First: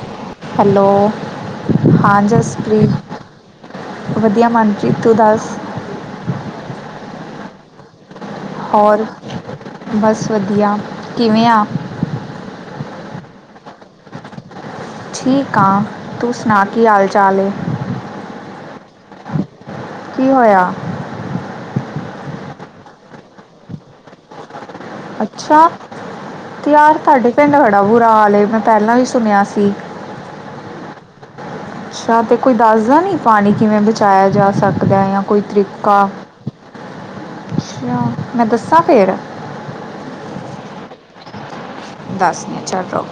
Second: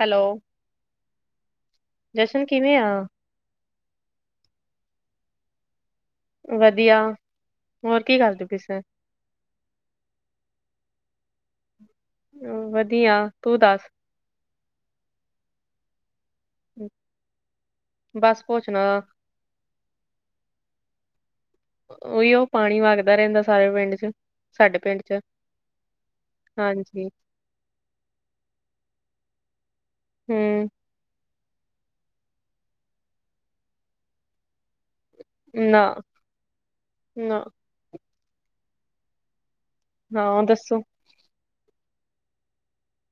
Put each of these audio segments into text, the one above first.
Hello hello, ਹਾਂ ਜਸ਼ਨ ਕਿਵੇਂ ਆ ਜਸਪ੍ਰੀਤ? ਵਧੀਆ ਮਨਪ੍ਰੀਤ ਤੂੂੂੂੂੂੂੂੂੂੰ ਦੱਸ? ਵਧੀਆ, ਹੋਰ ਕੀ ਕਰਦੇ ਪਏ ਸੀ ਹੋਰ, ਬਸ ਵਧੀਆ ਕਿਵੇਂ ਆ ਵਧੀਆ ਤੂੰ ਦੱਸ ਠੀਕ ਹਾਂ, ਤੂੰ ਸੁਣਾ ਕੀ ਹਾਲ ਚਾਲ ਏ? ਬਸ ਪੁੱਛ ਨਾ ਕੀ ਹੋਇਆ? ਉਹੀਉ ਨਾ ਉਹ ਪਾਣੀ ਵਗਦਾ ਰਹਿੰਦਾ ਸਾਰੇ ਪਿੰਡ ਚ, ਸਾਡੇ ਪਿੰਡ ਚ ਅੱਛਾ ਤੇ ਯਾਰ ਹਾਂਜੀ ਤੁਹਾਡੇ ਪਿੰਡ ਬੜਾਂ ਬੁਰਾ ਹਾਲ ਮੈਂ ਪਹਿਲਾਂ ਸੁਣਿਆ ਸੀ। ਫੇਰ, ਅੱਛਾ, ਤੇ ਕੋਈ ਦੱਸਦਾ ਨਈਂ ਪਾਣੀ, ਕਿਵੇਂ ਬਚਾਇਆ ਜਾ ਸਕਦਾ ਕੋਈ ਨਾ ਤਰੀਕਾ, ਨਾ ਅੱਛਾ ਮੈਂ ਦੱਸਾਂ ਫੇਰ। ਹਾਂ, ਦੱਸੋ? ਦੱਸ ਨੀ ਚੱਲ ਰੋ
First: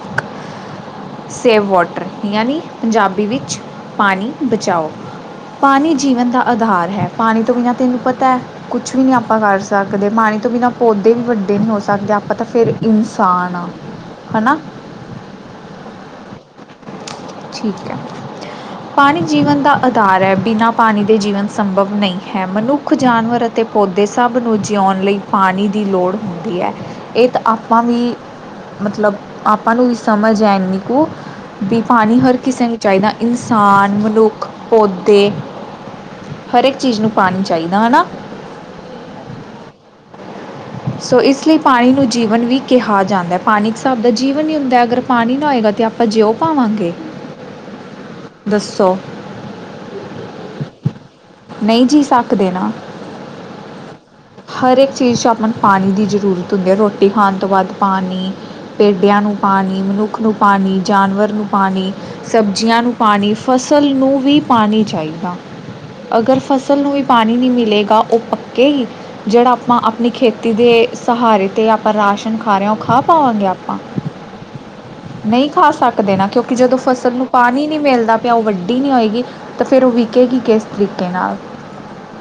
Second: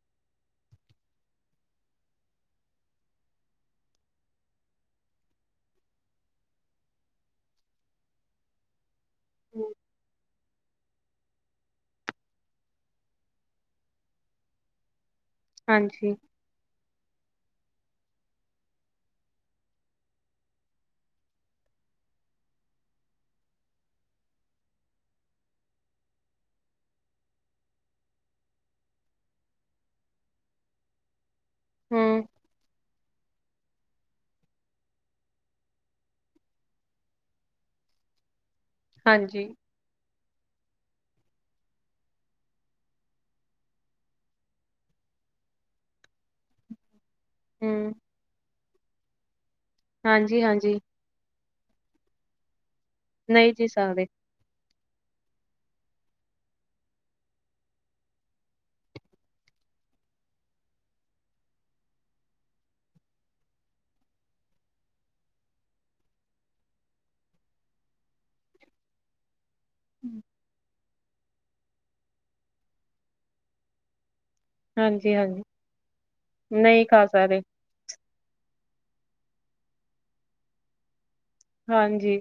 ਸੇਵ ਵੋਟਰ, ਯਾਨੀ ਪੰਜਾਬੀ ਵਿੱਚ ਪਾਨੀ ਬਚਾਓ। ਪਾਣੀ ਜੀਵਨ ਦਾ ਆਧਾਰ ਹੈ, ਪਾਣੀ ਤੋਂ ਬਿਨਾਂ, ਤੈਨੂੰ ਪਤਾ ਕੁਛ ਵੀ, ਨਹੀਂ ਆਪਾਂ ਕਰ ਹੂੰ, ਸਕਦੇ, ਪਾਣੀ ਤੋਂ ਬਿਨਾਂ ਪੌਦੇ ਵੀ ਵੱਡੇ ਹੋ ਸਕਦੇ ਹਾਂ, ਆਪਾਂ ਤਾਂ ਫੇਰ ਇਨਸਾਨ ਹਾਂ। ਹਾਂ-ਨਾ ਹਾਂਜੀ ਠੀਕ ਹੈ [inaudible] ਪਾਣੀ ਜੀਵਨ ਦਾ ਆਧਾਰ ਹੈ, ਬਿਨਾਂ ਪਾਣੀ ਦੇ ਜੀਵਨ ਸੰਭਵ ਨਹੀਂ ਹੈ, ਮਨੁੱਖ, ਜਾਨਵਰ ਤੇ ਪੌਦੇ ਸਭ ਨੂੰ, ਜਿਊਉਣ ਲਈ ਪਾਣੀ ਦੀ ਲੋੜ ਹੁੰਦੀ ਹੈ। ਇਹ ਤਾਂ ਆਪਾਂ ਵੀ ਮਤਲਬ ਆਪਾਂ ਨੂੰ ਵੀ ਸਮਝ ਹੈ, ਇੰਨੀ ਕੁ ਪਾਣੀ, ਹੂੰ ਹਰ ਕਿਸੇ ਨੂੰ ਚਾਹੀਦਾ, ਇਨਸਾਨ, ਮਨੁੱਖ, ਪੌਦੇ ਹਰੇਕ ਚੀਜ ਨੂੰ ਪਾਨੀ ਚਾਈਦਾ ਹਨਾ। ਹਾਂਜੀ। ਸੋ ਇਸ ਲੀ ਪਾਨੀ ਨੂੰ ਜੀਵਨ ਵੀ ਕੇਹਾ ਜਾਂਦੈ, ਪਾਨੀ ਇੱਕ ਹਿਸਾਬ ਦਾ ਜੀਵਨ ਈ ਹੁੰਦੈ, ਅਗਰ ਪਾਨੀ ਨਾ ਹੋਏਗਾ ਤਾਂ ਆਪ ਆਪਾ ਜੇਓ ਪਾਵਾਂਗੇ? ਹੂੰ। ਦੱਸੋ। ਹਾਂਜੀ, ਹਾਂਜੀ। ਨਈ ਜੀ ਸਾਕ ਦੇਨਾ। ਨਈ ਜੀ ਸਾਕਦੇ। ਹਰ ਏਕ ਚੀਜ਼ ਚ ਆਪਾਂ ਨੂੰ ਪਾਨੀ ਦੀ ਜ਼ਰੂਰਤ ਹੁੰਦੀ ਏ, ਰੋਟੀ ਖਾਨ ਤੋਂ ਬਾਦ ਪਾਨੀ ਪੇਡੇਆਂ ਨੂੰ ਪਾਨੀ, ਮਨੁੱਖ ਨੂੰ ਪਾਨੀ, ਜਾਨਵਰ ਨੂੰ ਪਾਨੀ ਸਬਜੀਆਂ ਨੂੰ ਪਾਨੀ, ਫਸਲ ਨੂੰ ਵੀ ਪਾਨੀ ਚਾਈਦਾ। ਅਗਰ ਫਸਲ ਨੂੰ ਵੀ ਪਾਨੀ ਨੀ ਮਿਲੇਗਾ ਓ ਪੱਕੇ ਗੀ? ਜੇੜਾ ਆਪਾਂ ਆਪਨੀ ਖੇਤੀ ਦੇ, ਸਹਾਰੇ ਤੇ ਆਪਾਂ ਰਾਸ਼ਨ ਖਾ ਰਏ ਆਂ ਓ ਖਾ ਪਾਵਾਂਗੇ ਆਪਾਂ? ਹਾਂਜੀ ਹਾਂਜੀ ਨਈ ਖਾ ਸਕਦੇ ਨਾ, ਕੇਓਕਿ ਜਦੋਂ ਨਹੀਂ ਖਾ ਫਸਲ ਨੂੰ ਸਕਦੇ ਪਾਨੀ ਨੀ ਮੇਲਨਾ ਤੇ ਓ ਵੱਡੀ ਨਈ ਹੋਏਗੀ, ਤੇ ਫੇਰ ਓ ਵਿਕੇਗੀ ਕੇਸ ਤਰੀਕੇ ਨਾਲ? ਹਾਂਜੀ।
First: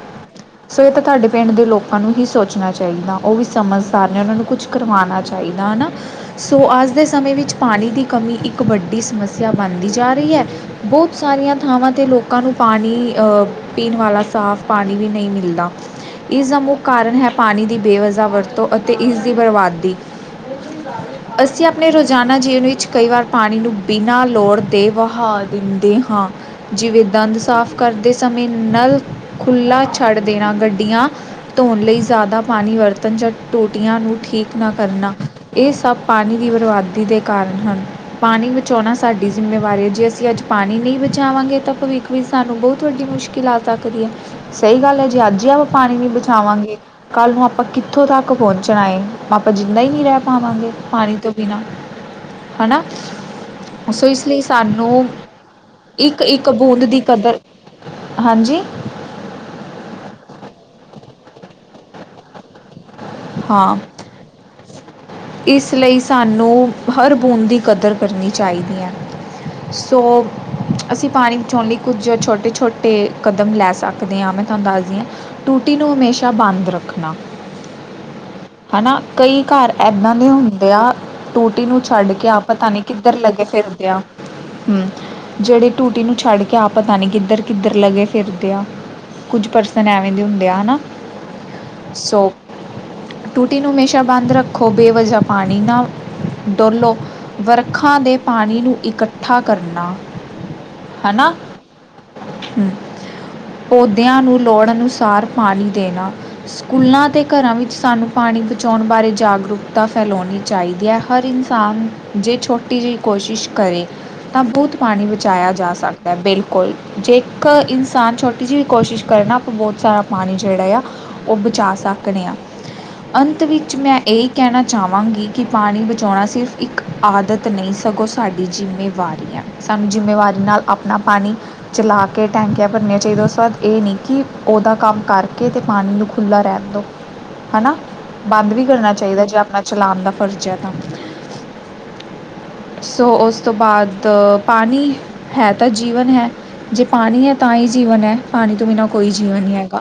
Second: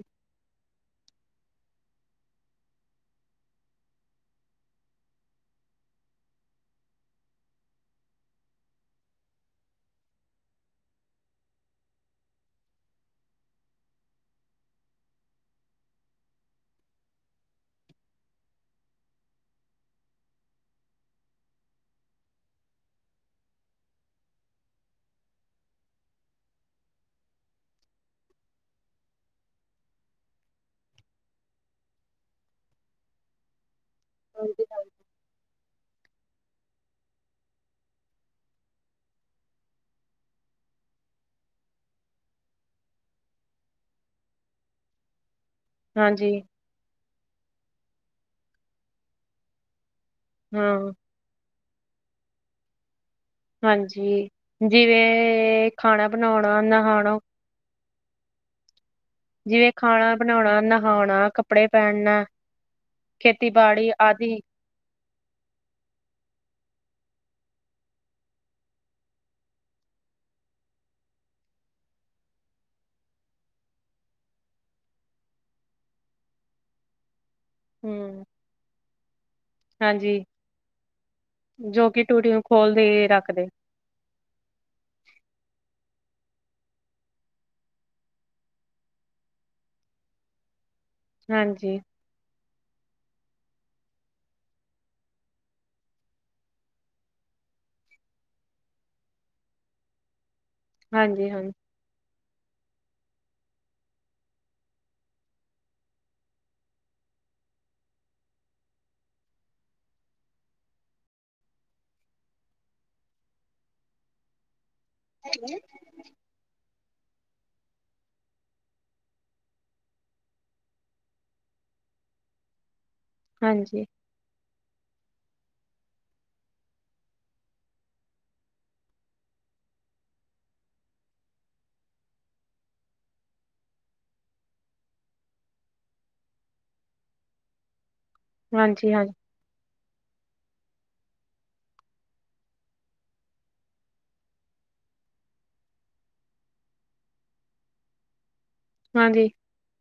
ਸੋ ਐ ਤਾਂ ਤਾਆਡੇ ਪੇਂਡ ਦੇ ਲੋਕ ਓਨਾਂ ਨੂੰ ਵੀ ਸੋਚਨਾ ਚਾਈਦਾ, ਓ ਵੀ ਸਮਝਦਾਰ ਨੇ ਓਨਾਂ ਨੂੰ ਕੁਛ ਕਰਵਾਨਾ ਚਾਈਦਾ ਹੈਨਾ। ਸੋ ਆਜ ਦੇ ਸਮੇਂ ਵਿੱਚ ਪਾਨੀ ਦੀ ਕਮੀ, ਇੱਕ ਵੱਡੀ ਸਮੱਸੇਆ ਬਾਨਦੀ ਜਾ ਰੀ ਐ ਬੋਤ ਸਾਰੀਆਂ ਥਾਵਾਂ 'ਤੇ ਲੋਕਾਂ ਨੂੰ ਪਾਣੀ ਅ, ਪੀਣ ਵਾਲਾ ਸਾਫ਼ ਪਾਣੀ ਵੀ ਨਈ ਮਿਲਦਾ। ਇਸ ਦਾ ਮੁੱਖ ਕਾਰਨ ਹੈ, ਪਾਨੀ ਦੀ ਬੇਵਜ਼ਾ ਵਰਤੋਂ ਅਤੇ ਇਸ ਦੀ ਬਰਬਾਦੀ। [unintelligible] ਅਸੀਂ ਆਪਨੇ ਰੋਜ਼ਾਨਾ ਜੀਵਨ ਵਿੱਚ ਕਈ ਵਾਰ ਪਾਣੀ ਨੂੰ, ਬਿਨਾਂ ਲੋੜ ਦੇ ਵਹਾ ਦਿੰਦੇ ਹਾਂ। ਜਿਵੇਂ ਦੰਦ ਸਾਫ਼ ਕਰਦੇ ਸਮੇਂ ਨਲ ਖੁੱਲਾ ਛੱਡ ਦੇਨਾ, ਗੱਡੀਆਂ ਧੋਨ ਲਈ ਜ਼ਿਆਦਾ ਪਾਨੀ ਵਰਤਣ ਜਾਂ ਟੂਟੀਆਂ ਨੂੰ ਠੀਕ ਨਾ ਕਰਨਾ। ਏ ਸਬ ਪਾਨੀ ਦੀ ਬਰਬਾਦੀ ਦੇ ਕਾਰਨ ਹਨ। ਪਾਨੀ ਬਚਾਓਨਾ ਸਾਡੀ ਜਿੰਮੇਵਾਰੀ ਏ, ਜੇ ਅਸੀ ਅੱਜ ਪਾਨੀ ਨਈ ਬਚਾਵਾਂਗੇ ਤਾਂ ਭਵਿੱਖ ਵੀ ਸਾਨੂੰ ਬੋਤ ਵੱਡੀ ਮੁਸ਼ਕਿਲ ਆ ਸਕਦੀ ਆ, ਸਈ ਗੱਲ ਐ ਜੇ ਆੱਜ ਆਜ ਆਓ ਪਾਣੀ ਨੀ ਹਾਂਜੀ ਬਚਾਵਾਂਗੇ ਕੱਲ ਨੂੰ ਆਪਾਂ ਕਿੱਥੋਂ ਤੱਕ ਪੋਂਚਣਾ ਏ, ਆਪਾਂ ਜਿੰਦਾ ਈ ਨੀ ਰੈ ਪਾਵਾਂਗੇ ਹਾਂ ਪਾਣੀ ਤੋਂ ਬਿਨਾਂ, ਹਣਾ, ਹਾਂਜੀ ਸੋ ਇਸ ਲਈ ਸਾਨੂੰ ਜਿਵੇਂ ਖਾਣਾ ਇੱਕ, ਇੱਕ ਬਣਾਉਣਾ ਬੂੰਦ ਦੀ ਨਹਾਉਣਾ ਕਦਰ ਹਾਂਜੀ ਜਿਵੇਂ ਖਾਣਾ ਬਣੌਣਾ ਨਹਾਓਣਾ ਕੱਪੜੇ ਪੇਨਣਾ ਹਾਂ ਖੇਤੀਬਾੜੀ ਆਦਿ ਇਸ ਲਈ ਸਾਨੂੰ, ਹਰ ਬੂੰਦ ਦੀ ਕਦਰ ਕਰਨੀ ਚਾਈਦੀ ਐ। ਸੋ, ਅਸੀਂ ਪਾਣੀ ਬਚਾਣ ਲਈ ਕੁਝ ਛੋਟੇ-ਛੋਟੇ ਕਦਮ ਲੈ ਸਕਦੇ। ਸਕਦੇ ਹਾਂ, ਮੈਂ ਤੁਹਾਨੂੰ ਦੱਸਦੀ ਆਂ, ਹਾਂ ਟੂਟੀ ਨੂੰ ਹਮੇਸ਼ਾ ਬੰਦ ਰੱਖਣਾ। ਹੂੰ, ਹੈਨਾ, ਕਈ ਘਰ ਏਦਾਂ ਹਾਂਜੀ ਦੇ ਹੁੰਦੇ ਆ। ਟੂਟੀ ਨੂੰ ਜੋ ਕਿ ਛੱਡ ਕੇ ਟੂਟੀ ਨੂੰ ਆਪ ਪਤਾ ਨੀ ਖੋਲਦੇ ਕਿੱਦਰ ਲੱਗੇ ਰੱਖਦੇ ਫਿਰਦੇ ਆ, ਹੂੰ। ਜੇੜੇ ਟੂਟੀ ਨੂੰ ਛੱਡ ਕੇ ਆਪ ਪਤਾ ਨੀ ਕਿੱਦਰ, ਕਿੱਦਰ ਲੱਗੇ ਫਿਰਦੇ ਆ। ਕੁਛ ਪਰਸਨ ਐਵੇਂ ਦੇ ਹੁੰਦੇ ਆ, ਹੈਨਾ। ਹਾਂਜੀ। ਸੋ ਟੂਟੀ ਨੂੰ ਹਮੇਸ਼ਾ ਬਾੰਦ ਰੱਖੋ, ਬੇਵਜਾ ਪਾਣੀ ਨਾ ਡੋਲੋ, ਵਰਖਾਂ ਦੇ ਪਾਣੀ ਨੂੰ ਇਕੱਠਾ ਕਰਨਾ ਹਨਾ, ਹਾਂਜੀ, ਹਾਂ ਹੂੰ। ਪੌਦੇਆਂ ਨੂੰ ਲੋੜ ਅਨੁਸਾਰ ਪਾਨੀ ਦੇਨਾ, ਸੁਕੂਲਾਂ ਤੇ ਘਰਾਂ ਵਿੱਚ ਸਾਨੂੰ ਪਾਣੀ ਬਚਾਓਨ ਬਾਰੇ ਜਾਗਰੂਕਤਾ ਫੈਲੋਨੀ ਚਾਈਦੀ ਐ, ਹਰ ਇਨਸਾਨ ਜੇ ਛੋਟੀ ਜਿਹੀ ਕੋਸ਼ਿਸ਼ ਕਰੇ, ਤਾਂ ਬਹੁਤ ਪਾਣੀ ਬਚਾਇਆ ਜਾ ਸਕ ਹਾ ਬਿਲਕੁਲ, ਜੇ ਇੱਕ ਇਨਸਾਨ ਛੋਟੀ ਜਿਹੀ ਕੋਸ਼ਿਸ਼ ਕਰੇ ਨਾ, ਆਪਾਂ ਬਹੁਤ ਸਾਰਾ ਪਾਣੀ ਜਿਹੜਾ ਆ ਉਹ ਬਚਾ ਸਕਨੇ ਆ, ਅੰਤ ਵਿੱਚ ਹਾਂਜੀ, ਮੈਂ ਇਹ ਕਹਿਣਾ ਚਾਹਵਾਂਗੀ, ਕਿ ਪਾਣੀ ਬਚਾਣਾ ਸਿਰਫ ਇੱਕ ਆਦਤ ਨਹੀਂ ਸਗੋਂ ਸਾਡੀ ਜ਼ਿੰਮੇਵਾਰੀ ਹੈ। ਸਾਨੂੰ ਜ਼ਿੰਮੇਵਾਰੀ ਨਾਲ ਆਪਣਾ ਪਾਣੀ ਚਲਾ ਕੇ ਟੈਂਕੀਆਂ ਭਰਨੀਆਂ ਚਾਹੀਦੀਆਂ, ਉਸ ਬਾਅਦ ਇਹ ਨਹੀਂ ਕਿ ਉਹਦਾ ਕੰਮ ਕਰਕੇ ਅਤੇ ਪਾਣੀ ਨੂੰ ਖੁੱਲ੍ਹਾ ਰਹਿਣ ਦੋ। ਹੈਨਾ, ਬੰਦ ਵੀ ਕਰਨਾ ਹਾਂਜੀ, ਹਾਂ ਚਾਹੀਦਾ, ਜੇ ਆਪਣਾ ਚਲਾਣ ਦਾ ਫਰਜ਼ ਹੈ ਤਾਂ ਸੋ ਉਸ ਤੋਂ ਬਾਅਦ ਪਾਣੀ, ਹੈ ਤਾਂ ਜੀਵਨ ਹੈ। ਜੇ ਪਾਣੀ ਹੈ, ਤਾਂ ਹੀ ਜੀਵਨ ਹੈ। ਪਾਣੀ ਤੋਂ ਬਿਨਾਂ ਕੋਈ ਹਾਂਜੀ, ਜੀਵਨ ਨੀ ਹੈਗਾ,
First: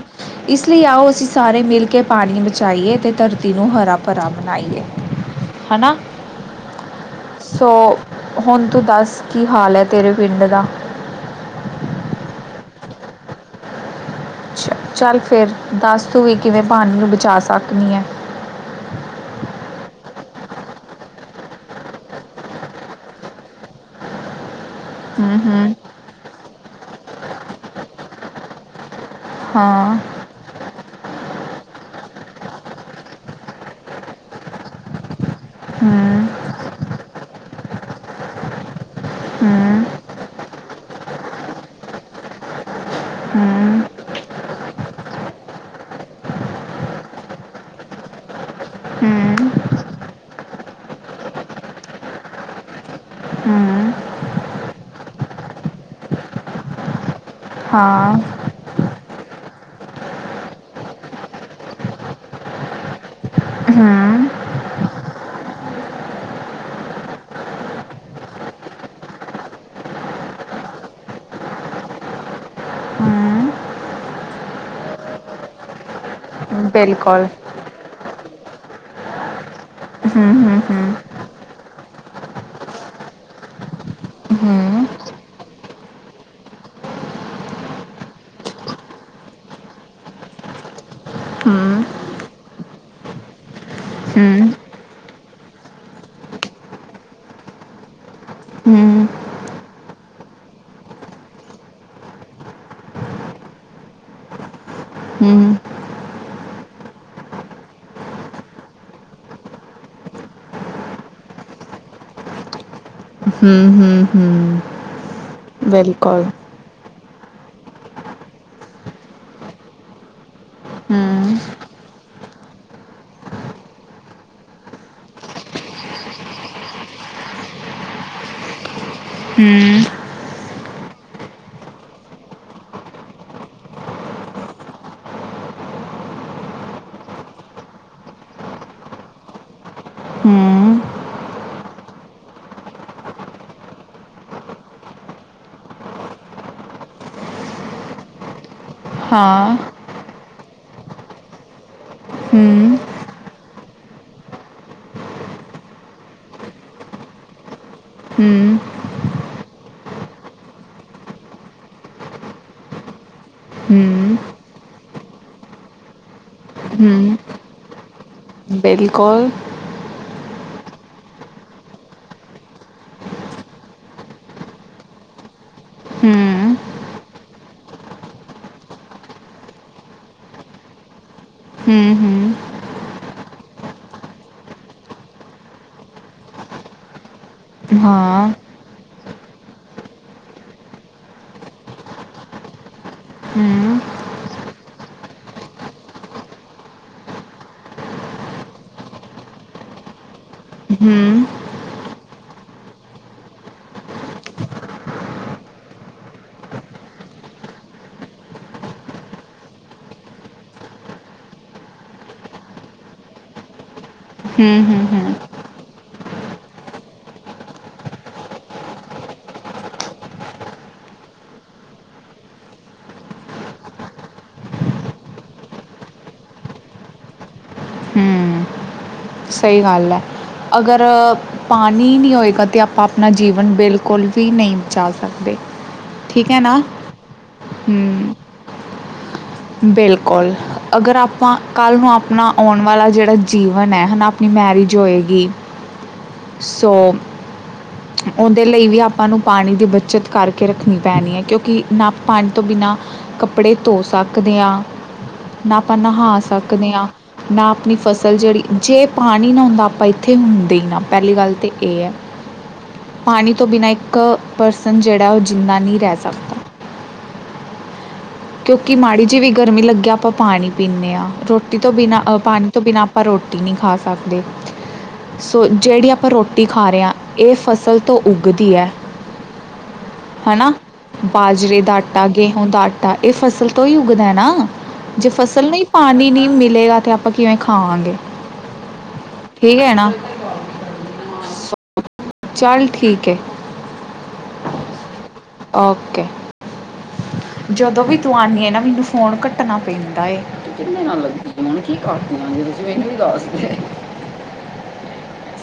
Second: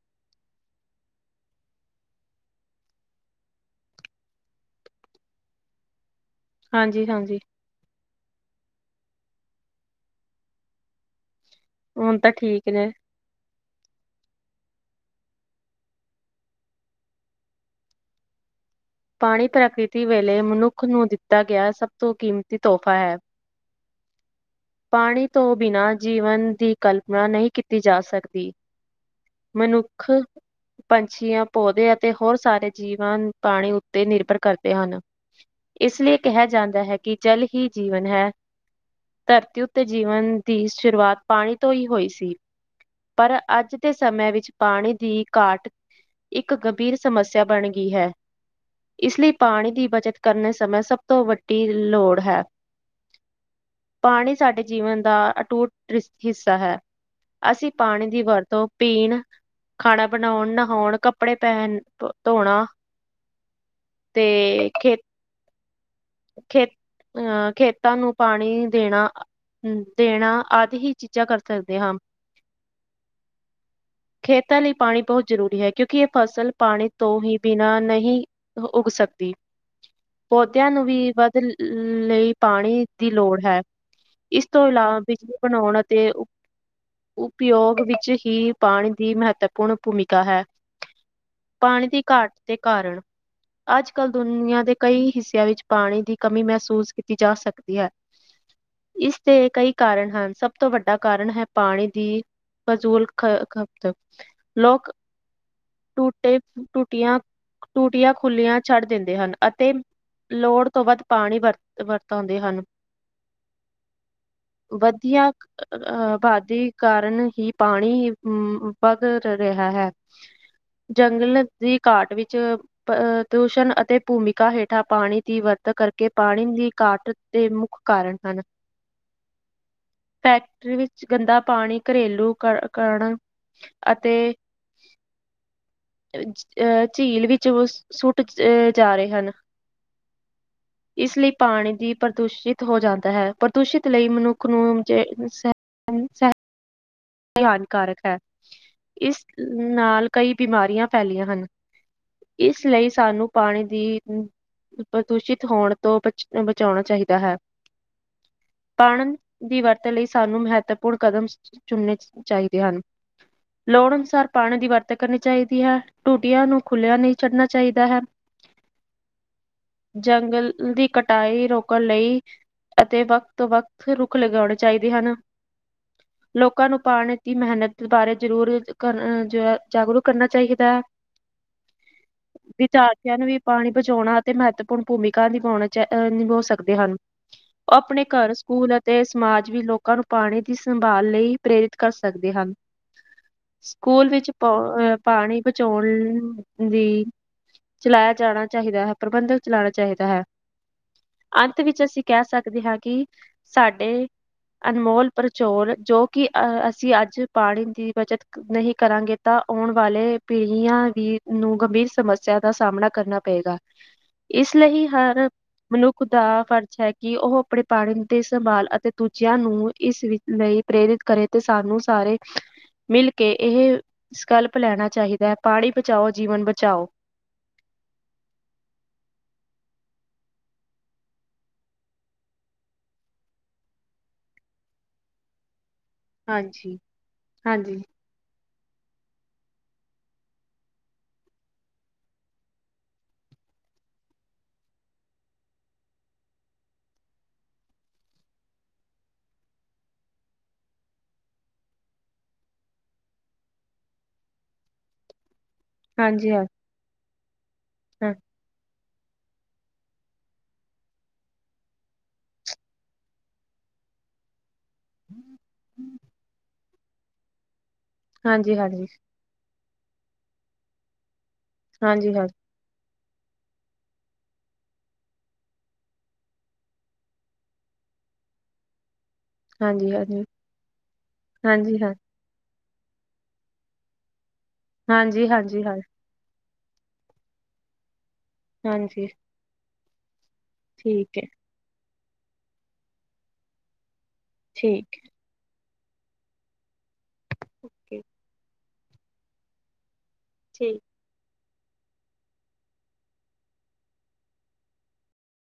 ਇਸ ਲਈ ਆਓ ਅਸੀਂ ਸਾਰੇ ਮਿਲ ਕੇ ਪਾਣੀ ਵਿੱਚ ਬਚਾਈਏ, ਤੇ ਧਰਤੀ ਨੂੰ ਹਰਾ ਭਰਾ ਬਨਾਈਏ, ਹੈ ਨਾ, ਹਾਂਜੀ-ਹਾਂਜੀ, ਸੋ ਹੁਣ ਤੂੰ ਦੱਸ, ਕੀ ਹਾਲ ਹੈ, ਤੇਰੇ ਪਿੰਡ ਦਾ ਹੁਣ ਤੇ ਠੀਕ ਨੇ, ਅੱਛਾ-ਚੱਲ ਫਿਰ, ਦੱਸ ਤੁੰ ਵੀ ਕਿਵੇਂ ਪਾਣੀ ਨੂੰ ਬਚਾ ਸਕਦੀ ਆ। ਪਾਣੀ ਪ੍ਰਕ੍ਰਿਤੀ ਵਲੋ, ਮਨੁੱਖ ਨੂੰ ਦਿੱਤਾ ਗਿਆ, ਸਭ ਤੋਂ ਕੀਮਤੀ ਤੋਹਫ਼ਾ ਹੈ। [unintelligible] ਪਾਣੀ ਹੂੰ ਤੋਂ ਹੂੰ ਬਿਨਾਂ ਜੀਵਨ ਦੀ ਕਲਪਨਾ ਨਹੀਂ ਕੀਤੀ ਜਾ ਸਕਦੀ। ਹਾਂ ਮਨੁੱਖ, ਪੰਛੀਆਂ ਪੌਦੇ ਅਤੇ ਹੋਰ ਸਾਰੇ ਜੀਵਾਂ ਨੂੰ ਪਾਣੀ, ਤੇ ਨਿਰਭਰ ਕਰਦੇ ਹਨ, ਇਸ ਲਈ ਹੂੰ ਕਿਹਾ ਜਾਂਦਾ ਹੈ, ਕਿ ਜਲ ਹੀ ਜੀਵਨ ਹੈ। ਧਰਤੀ ਉੱਤੇ ਹੂੰ ਜੀਵਨ ਦੀ ਸ਼ੁਰੂਆਤ, ਪਾਣੀ ਤੋਂ ਹੀ ਹੋਈ ਸੀ। ਪਰ ਅੱਜ ਹੂੰ ਦੇ ਸਮੇਂ ਵਿੱਚ ਪਾਣੀ ਦੀ ਘਾਟ ਇੱਕ ਗੰਭੀਰ ਸਮੱਸਿਆ ਬਣ ਗਈ ਹੈ। ਇਸ ਲਈ ਹੂੰ ਪਾਣੀ ਦੀ ਬੱਚਤ ਕਰਨੇ ਸਮਯ, ਸਭ ਤੋਂ ਵੱਡੀ ਲੋੜ ਹੈ। ਹੂੰ, ਪਾਣੀ ਸਾਡੇ ਜੀਵਨ ਦਾ ਅਟੂਟ ਹਿੱਸਾ ਹੈ, ਅਸੀਂ ਪਾਣੀ ਹਾਂ ਦੀ ਵਰਤੋਂ ਪੀਣ, ਖਾਣਾ ਬਣਾਣ, ਨਹਾਣਾ, ਕੱਪੜੇ ਪਹਿਨ ਧੋਣਾ, ਤੇ ਹੂੰ ਖੇਤ ਖੇਤ, ਅਹ ਖੇਤਾਂ ਨੂੰ ਪਾਣੀ ਦੇਣਾ। ਹ ਦੇਣਾ, ਆਦਿ ਹੀ ਚੀਜ਼ਾਂ ਕਰ ਸਕਦੇ ਹਾਂ। ਹੂੰ, ਖੇਤਾਂ ਲਈ ਪਾਣੀ ਬਹੁਤ ਜ਼ਰੂਰੀ ਹੈਂ। ਕਿਉਂਕਿ ਇਹ ਫਸਲ, ਪਾਣੀ ਤੋਂ ਬਿਲਕੁਲ ਹੀ ਬਿਨਾਂ ਨਹੀਂ ਉਗ ਸਕਦੀ। ਹੂੰ ਹੂੰ ਪੌਦਿਆਂ ਨੂੰ ਹੂੰ ਵੀ, ਵਧਣ ਲਈ ਪਾਣੀ ਦੀ ਲੋੜ ਹੈ। ਇਸ ਤੋਂ ਹੂੰ ਇਲਾਵਾ ਬਿਜਲੀ ਬਣਾਉਣ ਅਤੇ ਉਪਯੋਗ ਵਿੱਚ ਹੀ ਪਾਣੀ ਦੀ ਮਹੱਤਵਪੂਰਨ ਭੂਮਿਕਾ ਹੈ। ਹੂੰ ਹੂੰ ਪਾਣੀ ਦੀ ਘਾਟ ਦੇ ਕਾਰਨ ਅੱਜ ਕੱਲ੍ਹ ਹੂੰ ਦੁਨੀਆਂ ਦੇ ਕਈ ਹਿੱਸਿਆਂ ਵਿੱਚ ਪਾਣੀ ਦੀ ਕਮੀ ਮਹਿਸੂਸ ਕੀਤੀ ਜਾ ਸਕਦੀ ਹੈ ਹੂੰ ਇਸਦੇ ਕਈ ਕਾਰਨ ਹਨ ਸਭ ਤੋਂ ਵੱਡਾ ਕਾਰਨ ਹੈ ਪਾਣੀ ਦੀ ਫਜ਼ੂਲ ਖਪਤ ਲੋਕ ਹੂੰ ਟੂਟੇ ਟੂਟੀਆਂ ਟੂਟੀਆਂ ਖੁੱਲੀਆਂ ਛੱਡ ਦਿੰਦੇ ਹਨ ਅਤੇ ਲੋੜ ਤੋਂ ਵੱਧ ਪਾਣੀ ਵਰ ਵਰਤਾਉਂਦੇ ਹਨ। ਹੂ ਹੂ ਹੂ ਵਧੀਆ ਅਬਾਦੀ ਕਾਰਨ ਹੀ, ਪਾਣੀ ਅਮ ਵਧ ਰਿਹਾ ਹੈ। ਹੂੰ ਜੰਗਲ ਦੀ ਘਾਟ ਵਿੱਚ ਪ੍ਰਦੂਸ਼ਣ ਅਤੇ ਭੂਮਿਕਾ ਹੇਠਾਂ ਪਾਣੀ ਦੀ ਵਰਤੋ ਕਰਕੇ, ਪਾਣੀ ਦੀ ਘਾਟ ਦੇ ਮੁੱਖ ਕਾਰਨ ਹਨ। ਹੂ ਫੈਕਟਰੀ ਵਿੱਚ ਗੰਦਾ ਪਾਣੀ, ਘਰੇਲੂ ਕਰਨ ਅਤੇ ਅਹ ਝੀਲ ਵਿੱਚ, ਉਹ ਸੁੱਟ ਜਾ ਰਹੇ ਹਨ ਹੂੰ ਇਸ ਲਈ ਪਾਣੀ ਦੀ ਪ੍ਰਦੂਸ਼ਿਤ ਹੋ ਜਾਂਦਾ ਹੈ, ਪ੍ਰਦੂਸ਼ਿਤ ਲਈ ਮਨੁੱਖ ਨੂੰ ਜ ਹਾਨੀਕਾਰਕ ਹੈ ਇਸ ਹਾਂ ਨਾਲ ਕਈ ਬਿਮਾਰੀਆਂ ਫੈਲੀਆਂ ਹਨ ਇਸ ਹੂੰ ਲਈ ਸਾਨੂੰ ਪਾਣੀ ਦੀ ਪ੍ਰਦੂਸ਼ਿਤ ਹੋਣ ਤੋਂ ਬਚ ਬਚਾਉਣਾ ਚਾਹੀਦਾ ਹੈ ਹਮ ਪਾਣੀ ਦੀ ਵਰਤੋ ਲਈ ਸਾਨੂੰ ਮਹੱਤਵਪੂਰਨ ਕਦਮ ਚੁਣਨੇ ਚਾਹੀਦੇ ਹਨ ਲੋੜ ਅਨੁਸਾਰ ਪਾਣੀ ਦੀ ਵਰਤੋਂ ਕਰਨੀ ਚਾਹੀਦੀ ਹੈ, ਟੂਟੀਆਂ ਨੂੰ ਖੁੱਲ੍ਹਿਆ ਨਹੀਂ ਛੱਡਣਾ ਚਾਹੀਦਾ ਹੈ ਬਿਲਕੁਲ ਜੰਗਲ ਦੀ ਕਟਾਈ ਰੋਕਣ ਲਈ ਅਤੇ ਵਕਤ ਤੋਂ ਵਕਤ ਰੁੱਖ ਲਗਾਉਣੇ ਚਾਹੀਦੇ ਹਨ [inaudible] [inaudible] ਲੋਕਾਂ ਨੂੰ ਪਾਉਣ ਦੀ ਮਿਹਨਤ ਬਾਰੇ ਜ਼ਰੂਰ ਜਾਗਰੂਕ ਕਰਨਾ ਚਾਹੀਦਾ ਹੈ [inaudible] [inaudible] ਹੂੰ, ਵਿਦਿਆਰਥੀਆਂ ਨੂੰ ਵੀ ਪਾਣੀ ਬਚਾਉਣਾ ਤੇ ਮਹੱਤਵਪੂਰਨ ਭੂਮਿਕਾ ਨਿਭਾਉਣਾ ਚਹ ਨਿਭਾ ਸਕਦੇ ਹਨ ਉਹ ਆਪਣੇ ਘਰ, ਹਾਂ, ਸਕੂਲ ਅਤੇ ਸਮਾਜ ਵੀ ਲੋਕਾਂ ਨੂੰ ਪਾਣੀ ਦੀ ਸੰਭਾਲ ਲਈ ਪ੍ਰੇਰਿਤ ਕਰ ਸਕਦੇ ਹਨ [inaudible] [inaudible] ਸਕੂਲ ਵਿੱਚ ਪ ਅਹ ਪਾਣੀ ਬਚਾਉਣ ਦੀ ਚਲਾਇਆ ਜਾਣਾ ਚਾਹੀਦਾ ਹੈ ਪ੍ਰਬੰਧਕ ਚਲਾਉਣਾ ਚਾਹੀਦਾ ਹੈ ਹੂੰ, ਹੂੰ, ਅੰਤ ਵਿੱਚ ਅਸੀਂ ਕਹਿ ਸਕਦੇ ਹਾਂ ਕਿ ਸਾਡੇ ਅਨਮੋਲ ਪਰਚੋਲ ਜੋ ਕਿ ਅਸੀਂ ਅੱਜ ਪਾਣੀ ਦੀ ਬੱਚਤ ਨਹੀਂ ਕਰਾਂਗੇ ਤਾਂ ਆਉਣ ਵਾਲੇ ਪੀੜੀਆਂ ਵੀ ਨੂੰ ਗੰਭੀਰ ਸਮੱਸਿਆ ਦਾ ਸਾਹਮਣਾ ਕਰਨਾ ਪਏਗਾ ਇਸ ਹੂੰ, ਲਈ ਹੂੰ, ਹਰ ਮਨੁੱਖ ਦਾ ਫਰਜ਼ ਹੈ ਕਿ ਉਹ ਆਪਣੇ ਪਾਣੀ ਦੇ ਸੰਭਾਲ ਅਤੇ ਦੂਜਿਆਂ ਨੂੰ ਇਸ ਵਿੱਚ ਲਈ ਪ੍ਰੇਰਿਤ ਕਰੇ ਤੇ ਸਾਨੂੰ ਸਾਰੇ ਮਿਲ ਕੇ ਇਹ ਸੰਕਲਪ ਲੈਣਾ ਚਾਹੀਦਾ ਹੈ, ਪਾਣੀ ਬਚਾਓ ਜੀਵਨ ਬਚਾਓ ਹਮ ਸਹੀ ਗੱਲ ਹੈ, ਅਗਰ ਪਾਣੀ ਨਹੀਂ ਹੋਏਗਾ ਅਤੇ ਆਪਾਂ ਆਪਣਾ ਜੀਵਨ ਬਿਲਕੁਲ ਵੀ ਨਹੀਂ ਬਚਾ ਸਕਦੇ ਠੀਕ ਹੈ ਨਾ, ਹਾਂਜੀ, ਹਾਂਜੀ। ਹਮ ਬਿਲਕੁਲ ਅਗਰ ਆਪਾਂ ਕੱਲ੍ਹ ਨੂੰ ਆਪਣਾ ਆਉਣ ਵਾਲਾ ਜਿਹੜਾ ਜੀਵਨ ਹੈ ਹਨਾ- ਆਪਣੀ ਮੈਰਿਜ ਹੋਏਗੀ, ਸੋ ਉਹਦੇ ਲਈ ਵੀ ਆਪਾਂ ਨੂੰ ਪਾਣੀ ਦੀ ਬੱਚਤ ਕਰਕੇ ਰੱਖਣੀ ਪੈਣੀ ਹੈ ਕਿਉਂਕਿ ਨਾ ਪਾਣੀ ਤੋਂ ਬਿਨਾਂ ਕੱਪੜੇ ਧੋ ਸਕਦੇ ਆ। ਨਾ ਆਪਾਂ ਨਹਾ ਹਾਂਜੀ ਹਾਂ, ਸਕਦੇ ਆ, ਨਾ ਆਪਣੀ ਹਾਂ, ਫਸਲ ਜਿਹੜੀ ਜੇ ਪਾਣੀ ਨਾ ਹੁੰਦਾ ਆਪਾਂ ਇੱਥੇ ਹੁੰਦੇ ਹੀ ਨਾ ਪਹਿਲੀ ਗੱਲ ਤਾਂ ਇਹ ਹੈ। ਪਾਣੀ ਤੋਂ ਬਿਨਾਂ ਇੱਕ ਪਰਸਨ ਜਿਹੜਾ ਉਹ ਜਿੰਦਾ ਨਹੀਂ ਰਹਿ ਸਕਦਾ। ਹਾਂਜੀ, ਕਿਉਂਕਿ ਹਾਂਜੀ, ਮਾੜੀ ਜਿਹੀ ਵੀ ਗਰਮੀ ਲੱਗਿਆ ਆਪਾਂ ਪਾਣੀ ਪੀਂਦੇ ਹਾਂ ਰੋਟੀ ਤੋਂ ਬਿਨਾਂ ਹਾਂਜੀ, ਹਾਂ, ਪਾਣੀ ਤੋਂ ਬਿਨਾਂ ਆਪਾਂ ਰੋਟੀ ਨਹੀਂ ਖਾ ਸਕਦੇ ਸੋ ਜਿਹੜੀ ਆਪਾਂ ਰੋਟੀ ਖਾ ਰਹੇ ਹਾਂ ਇਹ ਫਸਲ ਤੋਂ ਉੱਗਦੀ ਹੈ ਹਾਂਜੀ, ਹਾਂਜੀ, ਹਨਾ, ਬਾਜਰੇ ਦਾ ਹਾਂਜੀ, ਹਾਂ, ਆਟਾ, ਗੇਹੂੰ ਦਾ ਆਟਾ ਤਾਂ ਇਹ ਫਸਲ ਤੋਂ ਹੀ ਉੱਗਦਾ ਨਾ, ਜੇ ਹਾਂਜੀ, ਫਸਲ ਨੂੰ ਹੀ ਹਾਂਜੀ, ਹਾਂ, ਪਾਣੀ ਨਹੀਂ ਮਿਲੇਗਾ ਤਾਂ ਆਪ ਆਪਾਂ ਕਿਵੇਂ ਖਾਵਾਂਗੇ ਹਾਂਜੀ ਠੀਕ ਹੈ ਨਾ ਠੀਕ ਏ ਚੱਲ ਠੀਕ ਹੈ ਠੀਕ ਹੈ ਓਕੇ, ਜਦੋਂ ਵੀ ਤੂੰ ਆਨੀ ਏ ਨਾ ਮੈਨੂੰ ਫੋਨ ਕੱਟਣਾ ਪੈਂਦਾ ਏ, ਠੀਕ ਕਿੰਨੇ ਨਾਲ ਲੱਗੀ ਹੁਣ ਕੀ ਕਰਦੀਆ ਜੇ ਤੁਸੀਂ ਮੈਨੂੰ ਵੀ ਦੱਸਦੇ।